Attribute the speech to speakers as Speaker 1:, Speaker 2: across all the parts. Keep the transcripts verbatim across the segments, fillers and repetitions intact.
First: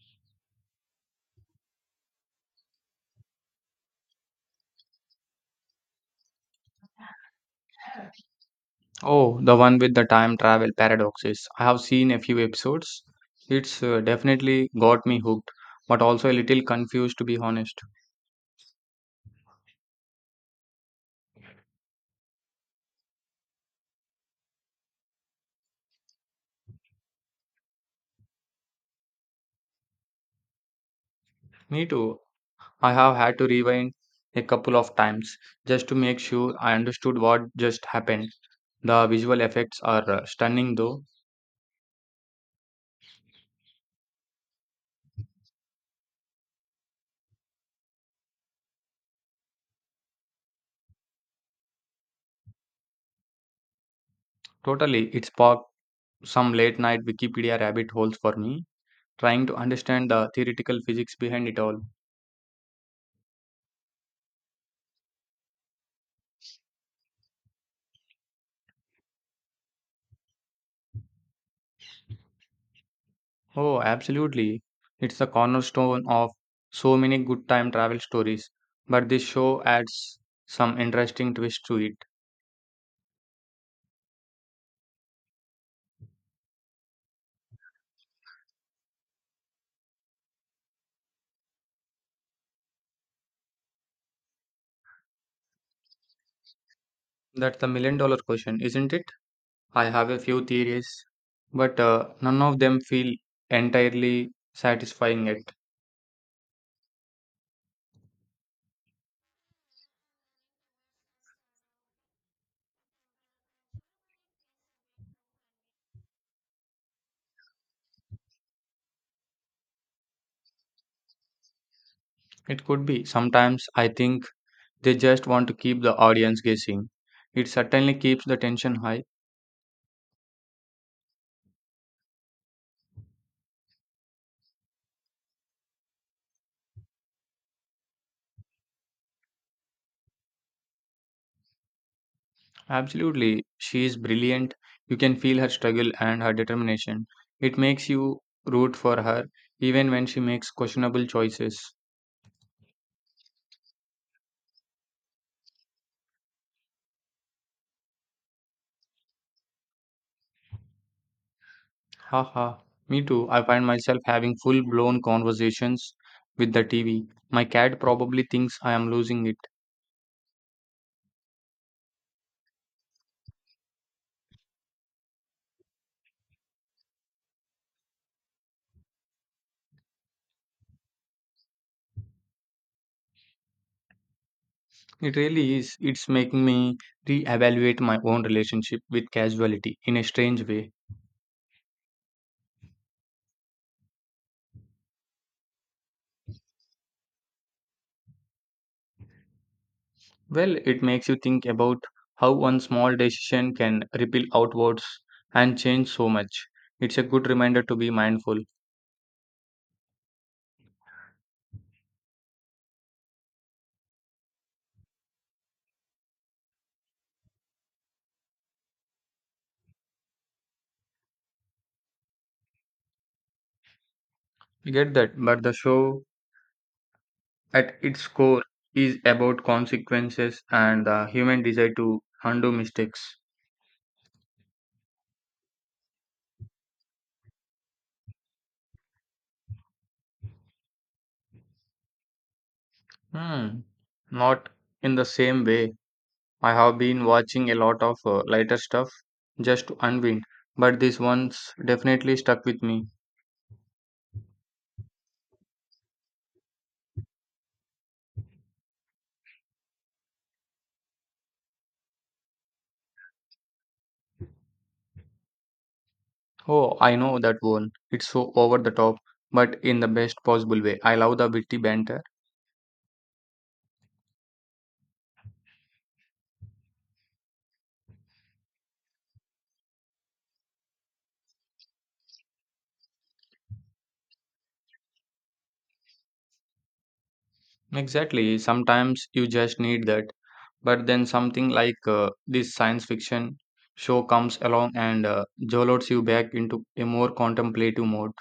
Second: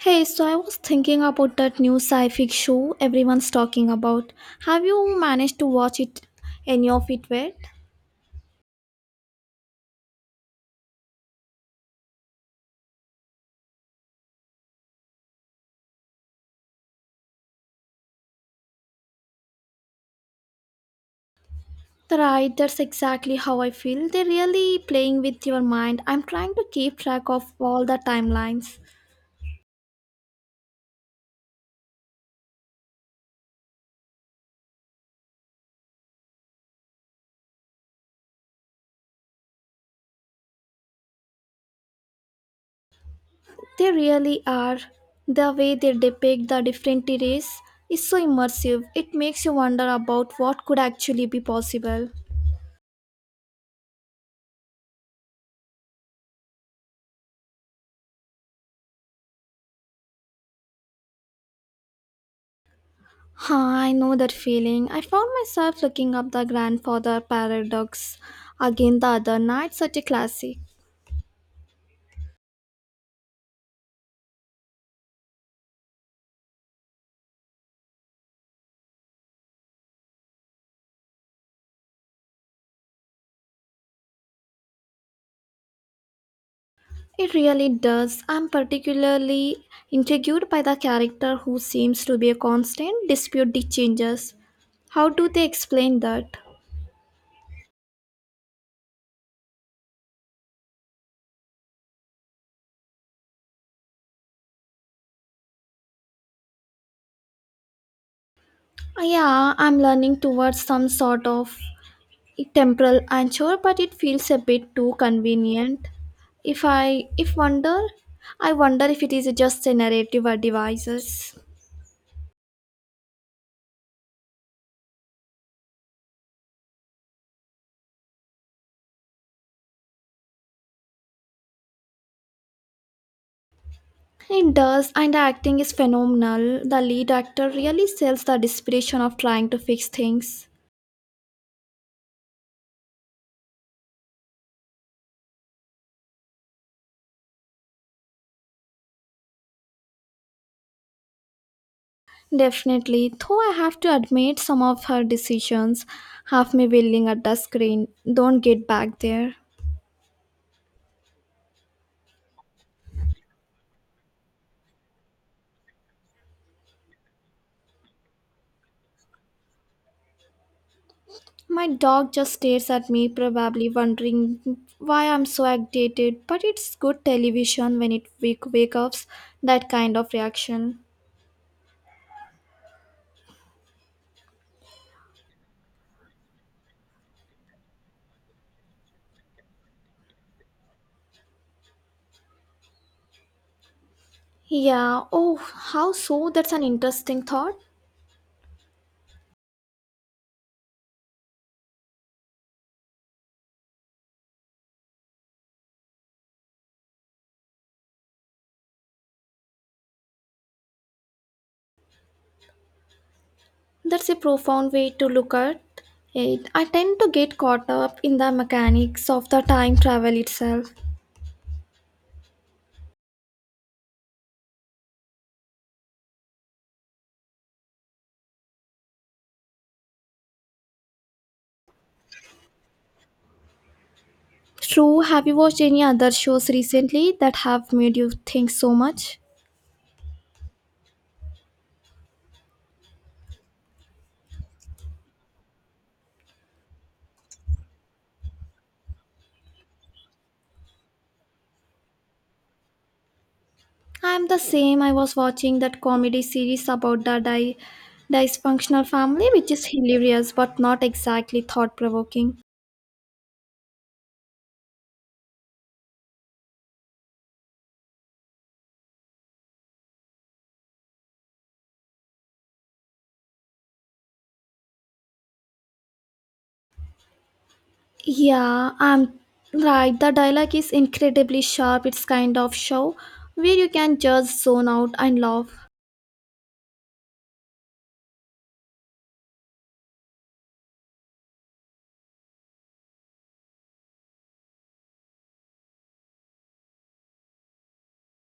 Speaker 1: Hey, so I was thinking about that new sci-fi show everyone's talking about. Have you managed to watch it any of it yet?
Speaker 2: Oh, the one with the time travel paradoxes. I have seen a few episodes. It's uh, definitely got me hooked, but also a little confused to be honest.
Speaker 1: Right, that's exactly how I feel. They're really playing with your mind. I'm trying to keep track of all the timelines.
Speaker 2: Me too. I have had to rewind a couple of times just to make sure I understood what just happened. The visual effects are uh, stunning though.
Speaker 1: They really are. The way they depict the different eras is so immersive. It makes you wonder about what could actually be possible.
Speaker 2: Totally, it sparked some late night Wikipedia rabbit holes for me, trying to understand the theoretical physics behind it all.
Speaker 1: Ah, I know that feeling. I found myself looking up the grandfather paradox again the other night, such a classic.
Speaker 2: Oh, absolutely. It's the cornerstone of so many good time travel stories. But this show adds some interesting twist to it.
Speaker 1: It really does. I'm particularly intrigued by the character who seems to be a constant dispute the changes. How do they explain that?
Speaker 2: That's the million dollar question, isn't it? I have a few theories, but uh, none of them feel entirely satisfying yet.
Speaker 1: Ah, Yeah, I'm learning towards some sort of temporal anchor, but it feels a bit too convenient. If I if wonder, I wonder if it is just a narrative or devices.
Speaker 2: It could be. Sometimes I think they just want to keep the audience guessing. It certainly keeps the tension high.
Speaker 1: It does, and the acting is phenomenal. The lead actor really sells the desperation of trying to fix things.
Speaker 2: Absolutely. She is brilliant. You can feel her struggle and her determination. It makes you root for her even when she makes questionable choices.
Speaker 1: Definitely, though I have to admit some of her decisions have me willing at the screen. Don't get back there.
Speaker 2: Haha. Me too. I find myself having full blown conversations with the T V. My cat probably thinks I am losing it.
Speaker 1: My dog just stares at me, probably wondering why I'm so agitated, but it's good television when it wake, wake up that kind of reaction.
Speaker 2: It really is. It's making me reevaluate my own relationship with casuality in a strange way.
Speaker 1: Yeah. oh, how so? That's an interesting thought.
Speaker 2: Well, it makes you think about how one small decision can ripple outwards and change so much. It's a good reminder to be mindful.
Speaker 1: That's a profound way to look at it. I tend to get caught up in the mechanics of the time travel itself.
Speaker 2: I get that, but the show at its core is about consequences and the human desire to undo mistakes.
Speaker 1: True, have you watched any other shows recently that have made you think so much?
Speaker 2: Hmm. Not in the same way. I have been watching a lot of uh, lighter stuff just to unwind, but this one's definitely stuck with me.
Speaker 1: I'm the same. I was watching that comedy series about the di- dysfunctional family, which is hilarious but not exactly thought provoking.
Speaker 2: Oh, I know that one. It's so over the top, but in the best possible way. I love the witty banter.
Speaker 1: Yeah, I'm right. The dialogue is incredibly sharp. It's kind of show where you can just zone out and laugh.
Speaker 2: Exactly. Sometimes you just need that. But then something like uh, this science fiction show comes along and uh, jolts you back into a more contemplative mode.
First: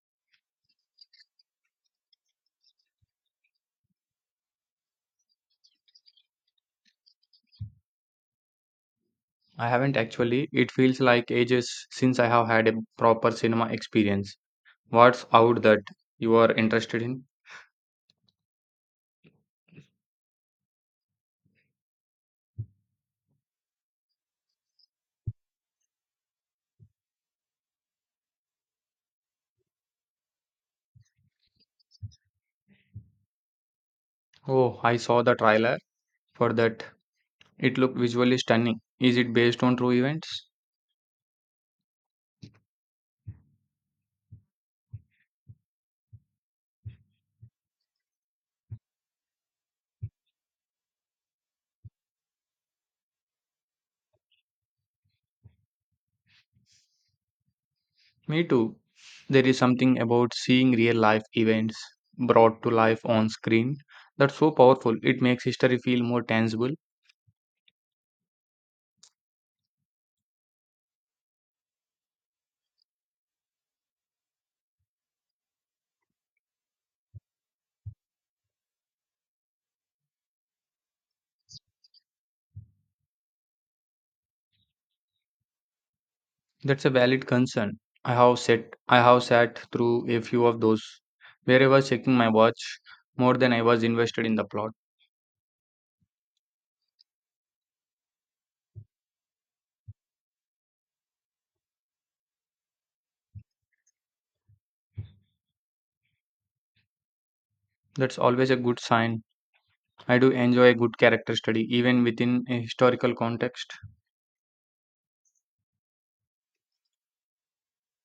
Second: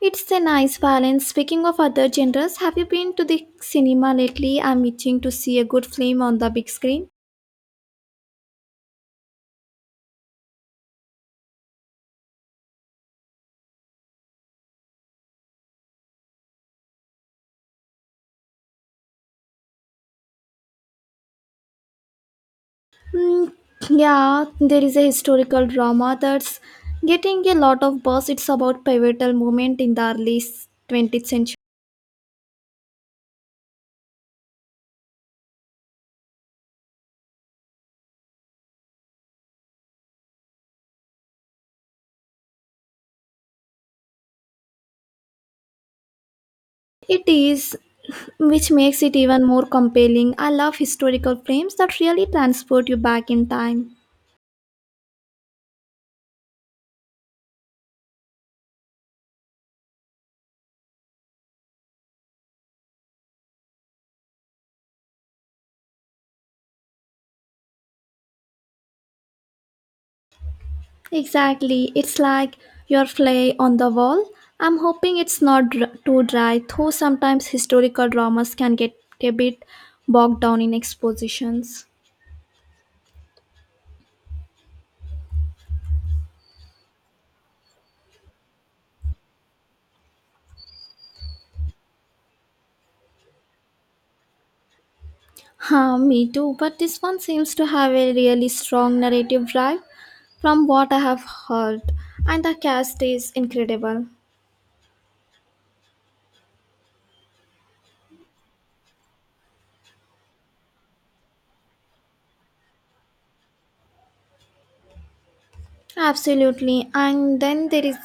Speaker 1: It's a nice balance. Speaking of other genres, have you been to the cinema lately? I'm itching to see a good film on the big screen.
Speaker 2: I haven't actually. It feels like ages since I have had a proper cinema experience. What's out that you are interested in?
Speaker 1: Mm, yeah, there is a historical drama that's getting a lot of buzz. It's about pivotal moment in the early twentieth century.
Speaker 2: Oh, I saw the trailer for that. It looked visually stunning. Is it based on true events?
Speaker 1: It is, which makes it even more compelling. I love historical films that really transport you back in time.
Speaker 2: Me too. There is something about seeing real life events brought to life on screen that's so powerful. It makes history feel more tangible.
Speaker 1: Exactly. It's like your play on the wall. I'm hoping it's not dr- too dry, though sometimes historical dramas can get a bit bogged down in expositions.
Speaker 2: That's a valid concern. I have sat I have sat through a few of those where I was checking my watch more than I was invested in the plot.
Speaker 1: Huh, me too. But this one seems to have a really strong narrative drive from what I have heard. And the cast is incredible.
Speaker 2: That's always a good sign. I do enjoy a good character study even within a historical context.
Speaker 1: Absolutely. And then there is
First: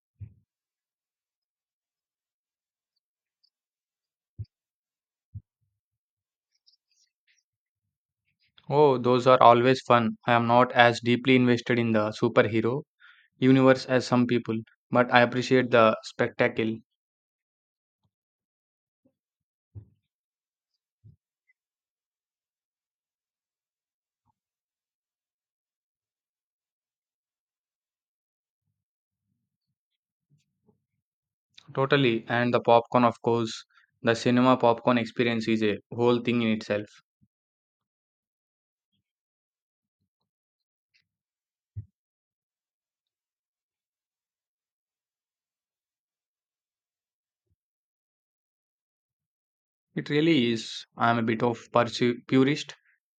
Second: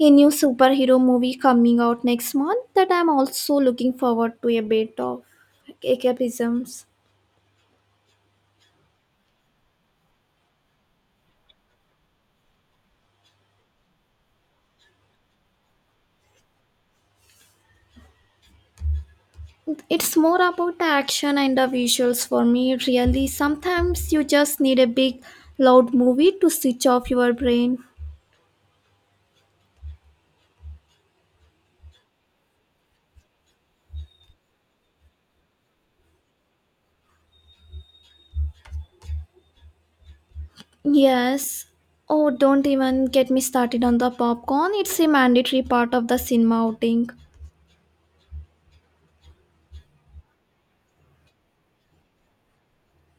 Speaker 1: a new superhero movie coming out next month that I'm also looking forward to a bit of escapisms.
Speaker 2: Oh, those are always fun. I am not as deeply invested in the superhero universe as some people, but I appreciate the spectacle
Speaker 1: It's more about the action and the visuals for me, really. Sometimes you just need a big, loud movie to switch off your brain.
Speaker 2: totally and the popcorn, of course. The cinema popcorn experience is a whole thing in itself.
Speaker 1: Yes. Oh, don't even get me started on the popcorn. It's a mandatory part of the cinema outing.
Speaker 2: It really is. I am a bit of pursu- purist,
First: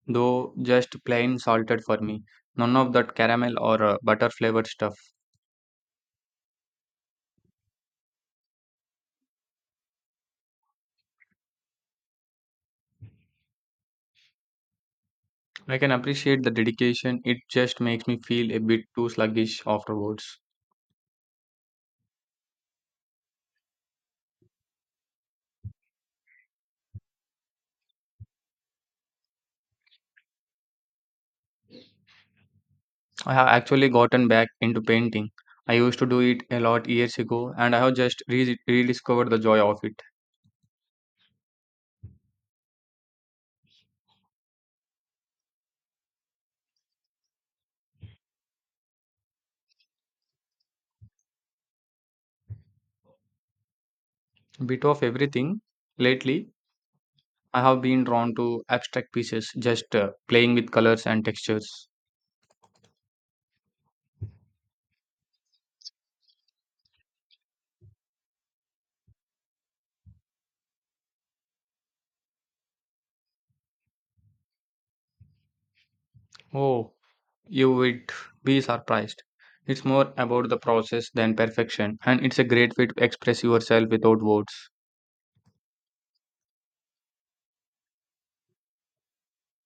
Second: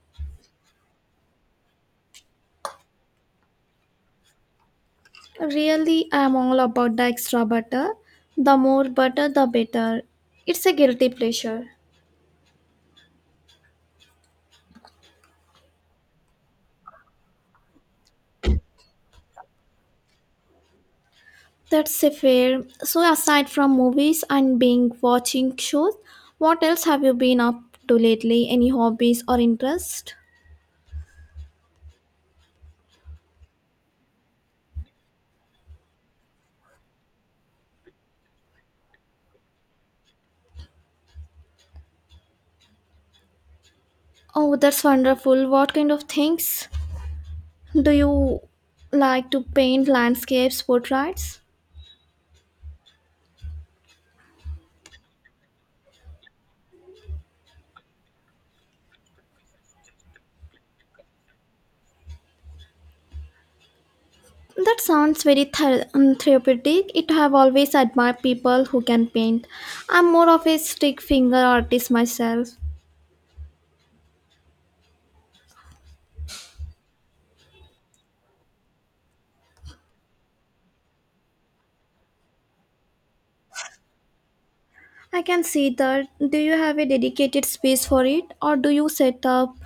Speaker 2: though just plain salted for me. None of that caramel or uh, butter flavored stuff.
Speaker 1: Really, I'm all about the extra butter. The more butter, the better. It's a guilty pleasure.
Speaker 2: I can appreciate the dedication. It just makes me feel a bit too sluggish afterwards.
Speaker 1: That's a fair. So aside from movies and being watching shows, what else have you been up to lately? Any hobbies or interest?
Speaker 2: I have actually gotten back into painting. I used to do it a lot years ago, and I have just re- rediscovered the joy of it.
Speaker 1: Oh, that's wonderful. What kind of things do you like to paint landscapes, portraits?
Speaker 2: Bit of everything. Lately, I have been drawn to abstract pieces, just uh, playing with colors and textures.
Speaker 1: That sounds very ther- um, therapeutic. It have always admired people who can paint. I'm more of a stick finger artist myself.
Speaker 2: Oh, you would be surprised. It's more about the process than perfection, and it's a great way to express yourself without words.
Speaker 1: I can see that. Do you have a dedicated space for it or do you set up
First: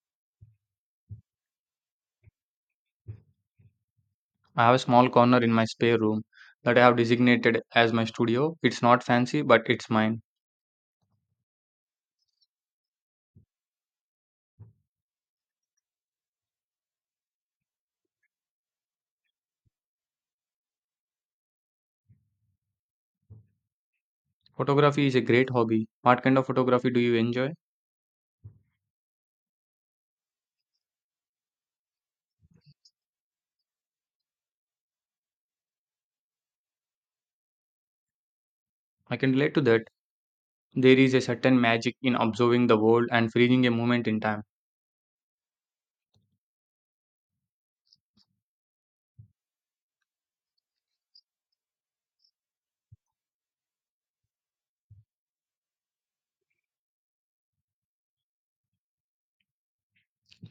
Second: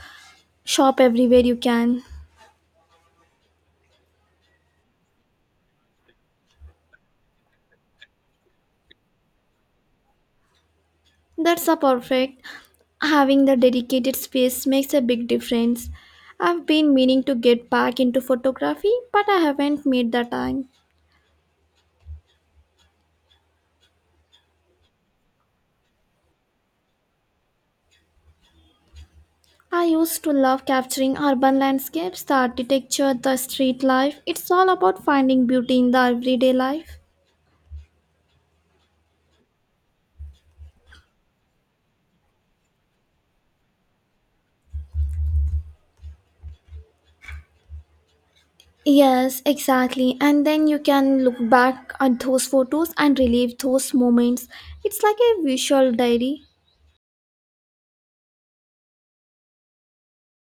Speaker 1: shop everywhere you can?
Speaker 2: I have a small corner in my spare room that I have designated as my studio. It's not fancy, but it's mine.
Speaker 1: That's a perfect. Having the dedicated space makes a big difference. I've been meaning to get back into photography, but I haven't made the time.
Speaker 2: Photography is a great hobby. What kind of photography do you enjoy?
Speaker 1: I used to love capturing urban landscapes, the architecture, the street life. It's all about finding beauty in the everyday life.
Speaker 2: I can relate to that. There is a certain magic in observing the world and freezing a moment in time.
Speaker 1: Yes, exactly. And then you can look back at those photos and relive those moments. It's like a visual diary.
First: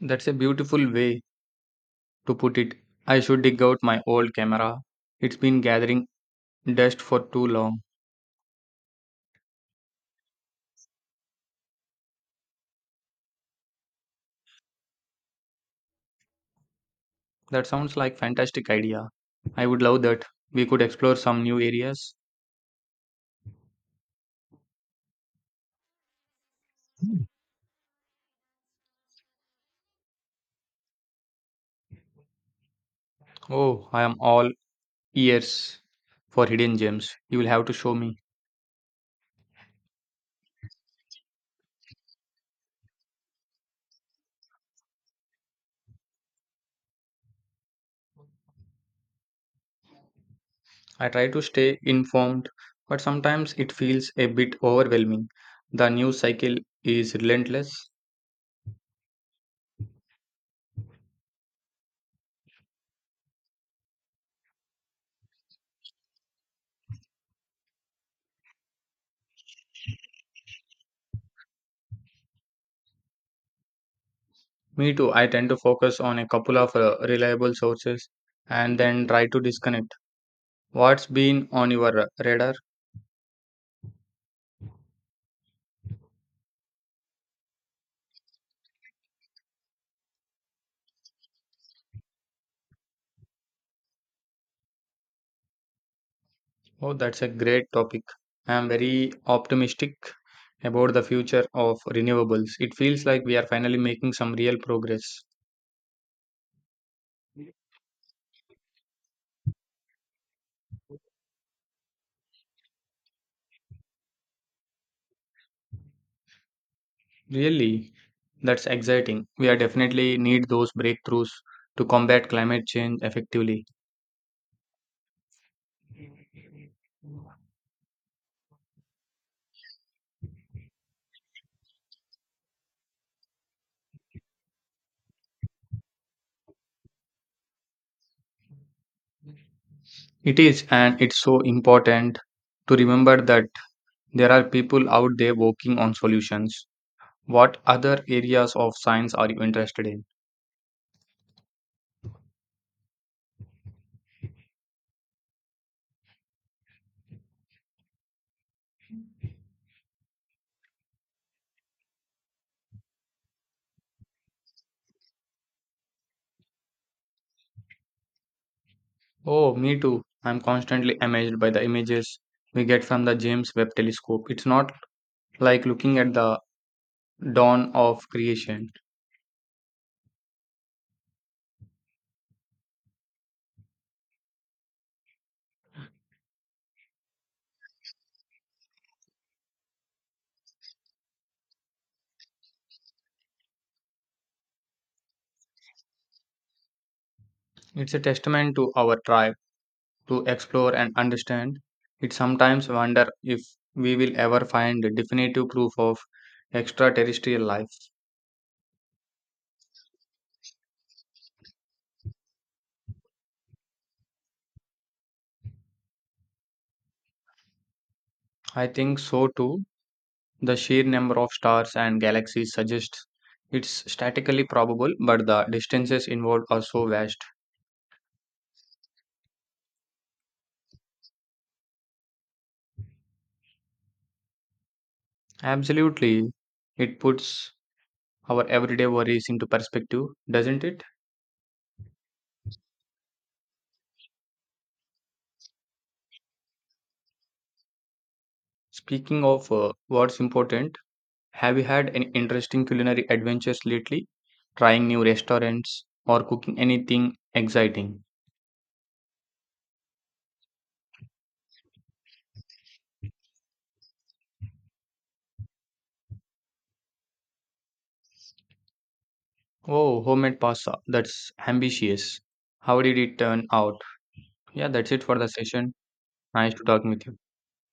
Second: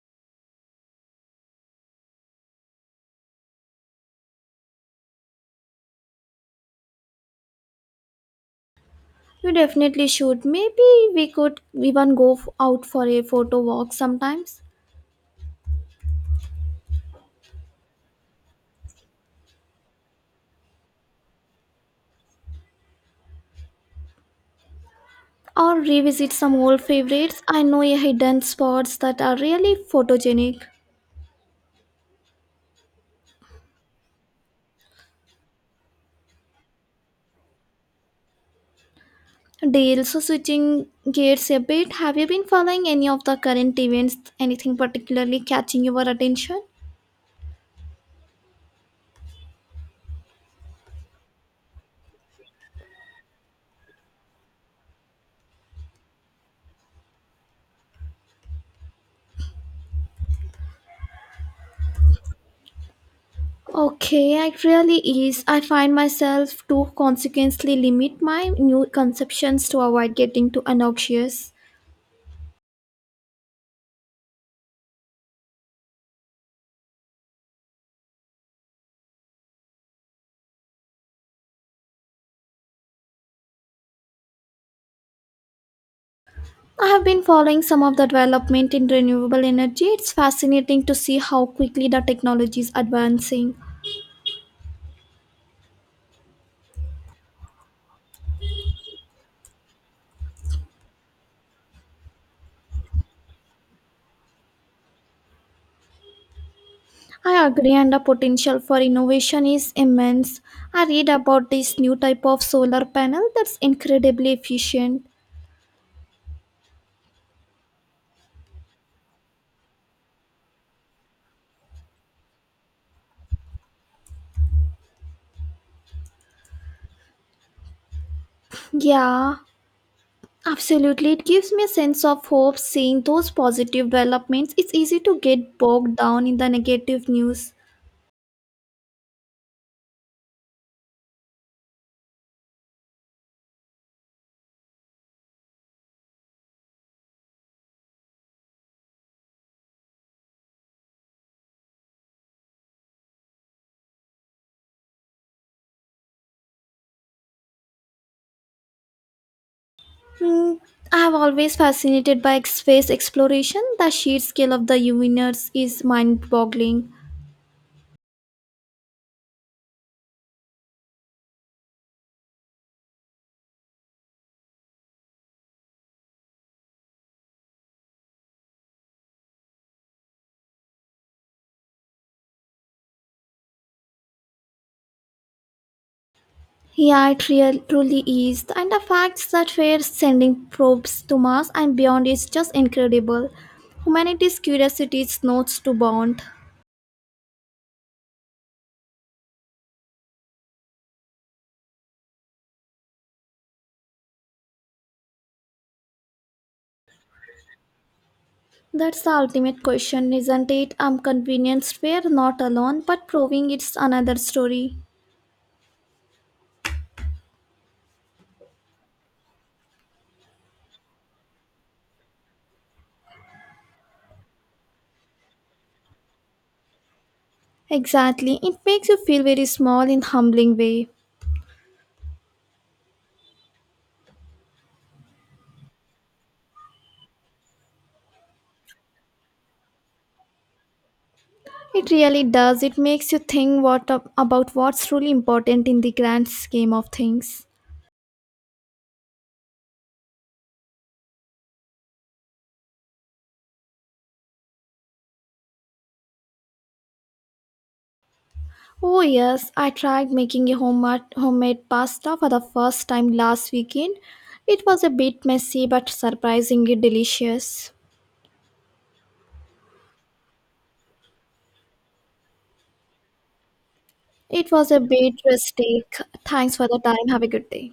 Speaker 2: That's a beautiful way to put it. I should dig out my old camera. It's been gathering dust for too long.
Speaker 1: You definitely should. Maybe we could even go f- out for a photo walk sometimes,
Speaker 2: That sounds like fantastic idea. I would love that. We could explore some new areas.
Speaker 1: or revisit some old favorites. I know a hidden spots that are really photogenic.
Speaker 2: Oh, I am all ears for hidden gems. You will have to show me.
Speaker 1: Deal, so switching gears a bit, have you been following any of the current events? Anything particularly catching your attention?
Speaker 2: I try to stay informed, but sometimes it feels a bit overwhelming. The news cycle is relentless.
Speaker 1: Okay, it really is. I find myself to consequently limit my new conceptions to avoid getting too obnoxious.
Speaker 2: Me too. I tend to focus on a couple of uh, reliable sources and then try to disconnect. What's been on your radar?
Speaker 1: I have been following some of the development in renewable energy. It's fascinating to see how quickly the technology is advancing.
Speaker 2: Oh, that's a great topic. I am very optimistic about the future of renewables. It feels like we are finally making some real progress.
Speaker 1: I agree, and the potential for innovation is immense. I read about this new type of solar panel that's incredibly efficient.
Speaker 2: Really, that's exciting. We are definitely need those breakthroughs to combat climate change effectively.
Speaker 1: Yeah, absolutely. It gives me a sense of hope seeing those positive developments. It's easy to get bogged down in the negative news.
Speaker 2: It is, and it's so important to remember that there are people out there working on solutions. What other areas of science are you interested in?
Speaker 1: Hmm, I have always fascinated by ex- space exploration. The sheer scale of the universe is mind-boggling.
Speaker 2: Oh, me too. I'm constantly amazed by the images we get from the James Webb Telescope. It's not like looking at the dawn of creation,
Speaker 1: Yeah, it real, truly is, and the fact that we're sending probes to Mars and beyond is just incredible. Humanity's curiosity is not to bound.
Speaker 2: it's a testament to our drive to explore and understand. It sometimes wonder if we will ever find definitive proof of extraterrestrial life.
Speaker 1: That's the ultimate question, isn't it? I'm convinced we're not alone, but proving it's another story.
Speaker 2: I think so too. The sheer number of stars and galaxies suggests it's statistically probable, but the distances involved are so vast.
Speaker 1: Exactly, it makes you feel very small in humbling way.
Speaker 2: Absolutely. It puts our everyday worries into perspective, doesn't it?
Speaker 1: It really does. It makes you think what ab- about what's really important in the grand scheme of things.
Speaker 2: Speaking of uh, what's important, have you had any interesting culinary adventures lately? Trying new restaurants or cooking anything exciting?
Speaker 1: Oh yes, I tried making a home- homemade pasta for the first time last weekend. It was a bit messy but surprisingly delicious.
Speaker 2: Oh, homemade pasta. That's ambitious. How did it turn out?
Speaker 1: It
Speaker 2: Yeah,
Speaker 1: was a
Speaker 2: that's it for
Speaker 1: bit
Speaker 2: the session.
Speaker 1: rustic.
Speaker 2: Nice
Speaker 1: Thanks
Speaker 2: to
Speaker 1: for the
Speaker 2: talk with
Speaker 1: time.
Speaker 2: you.
Speaker 1: Have a good day.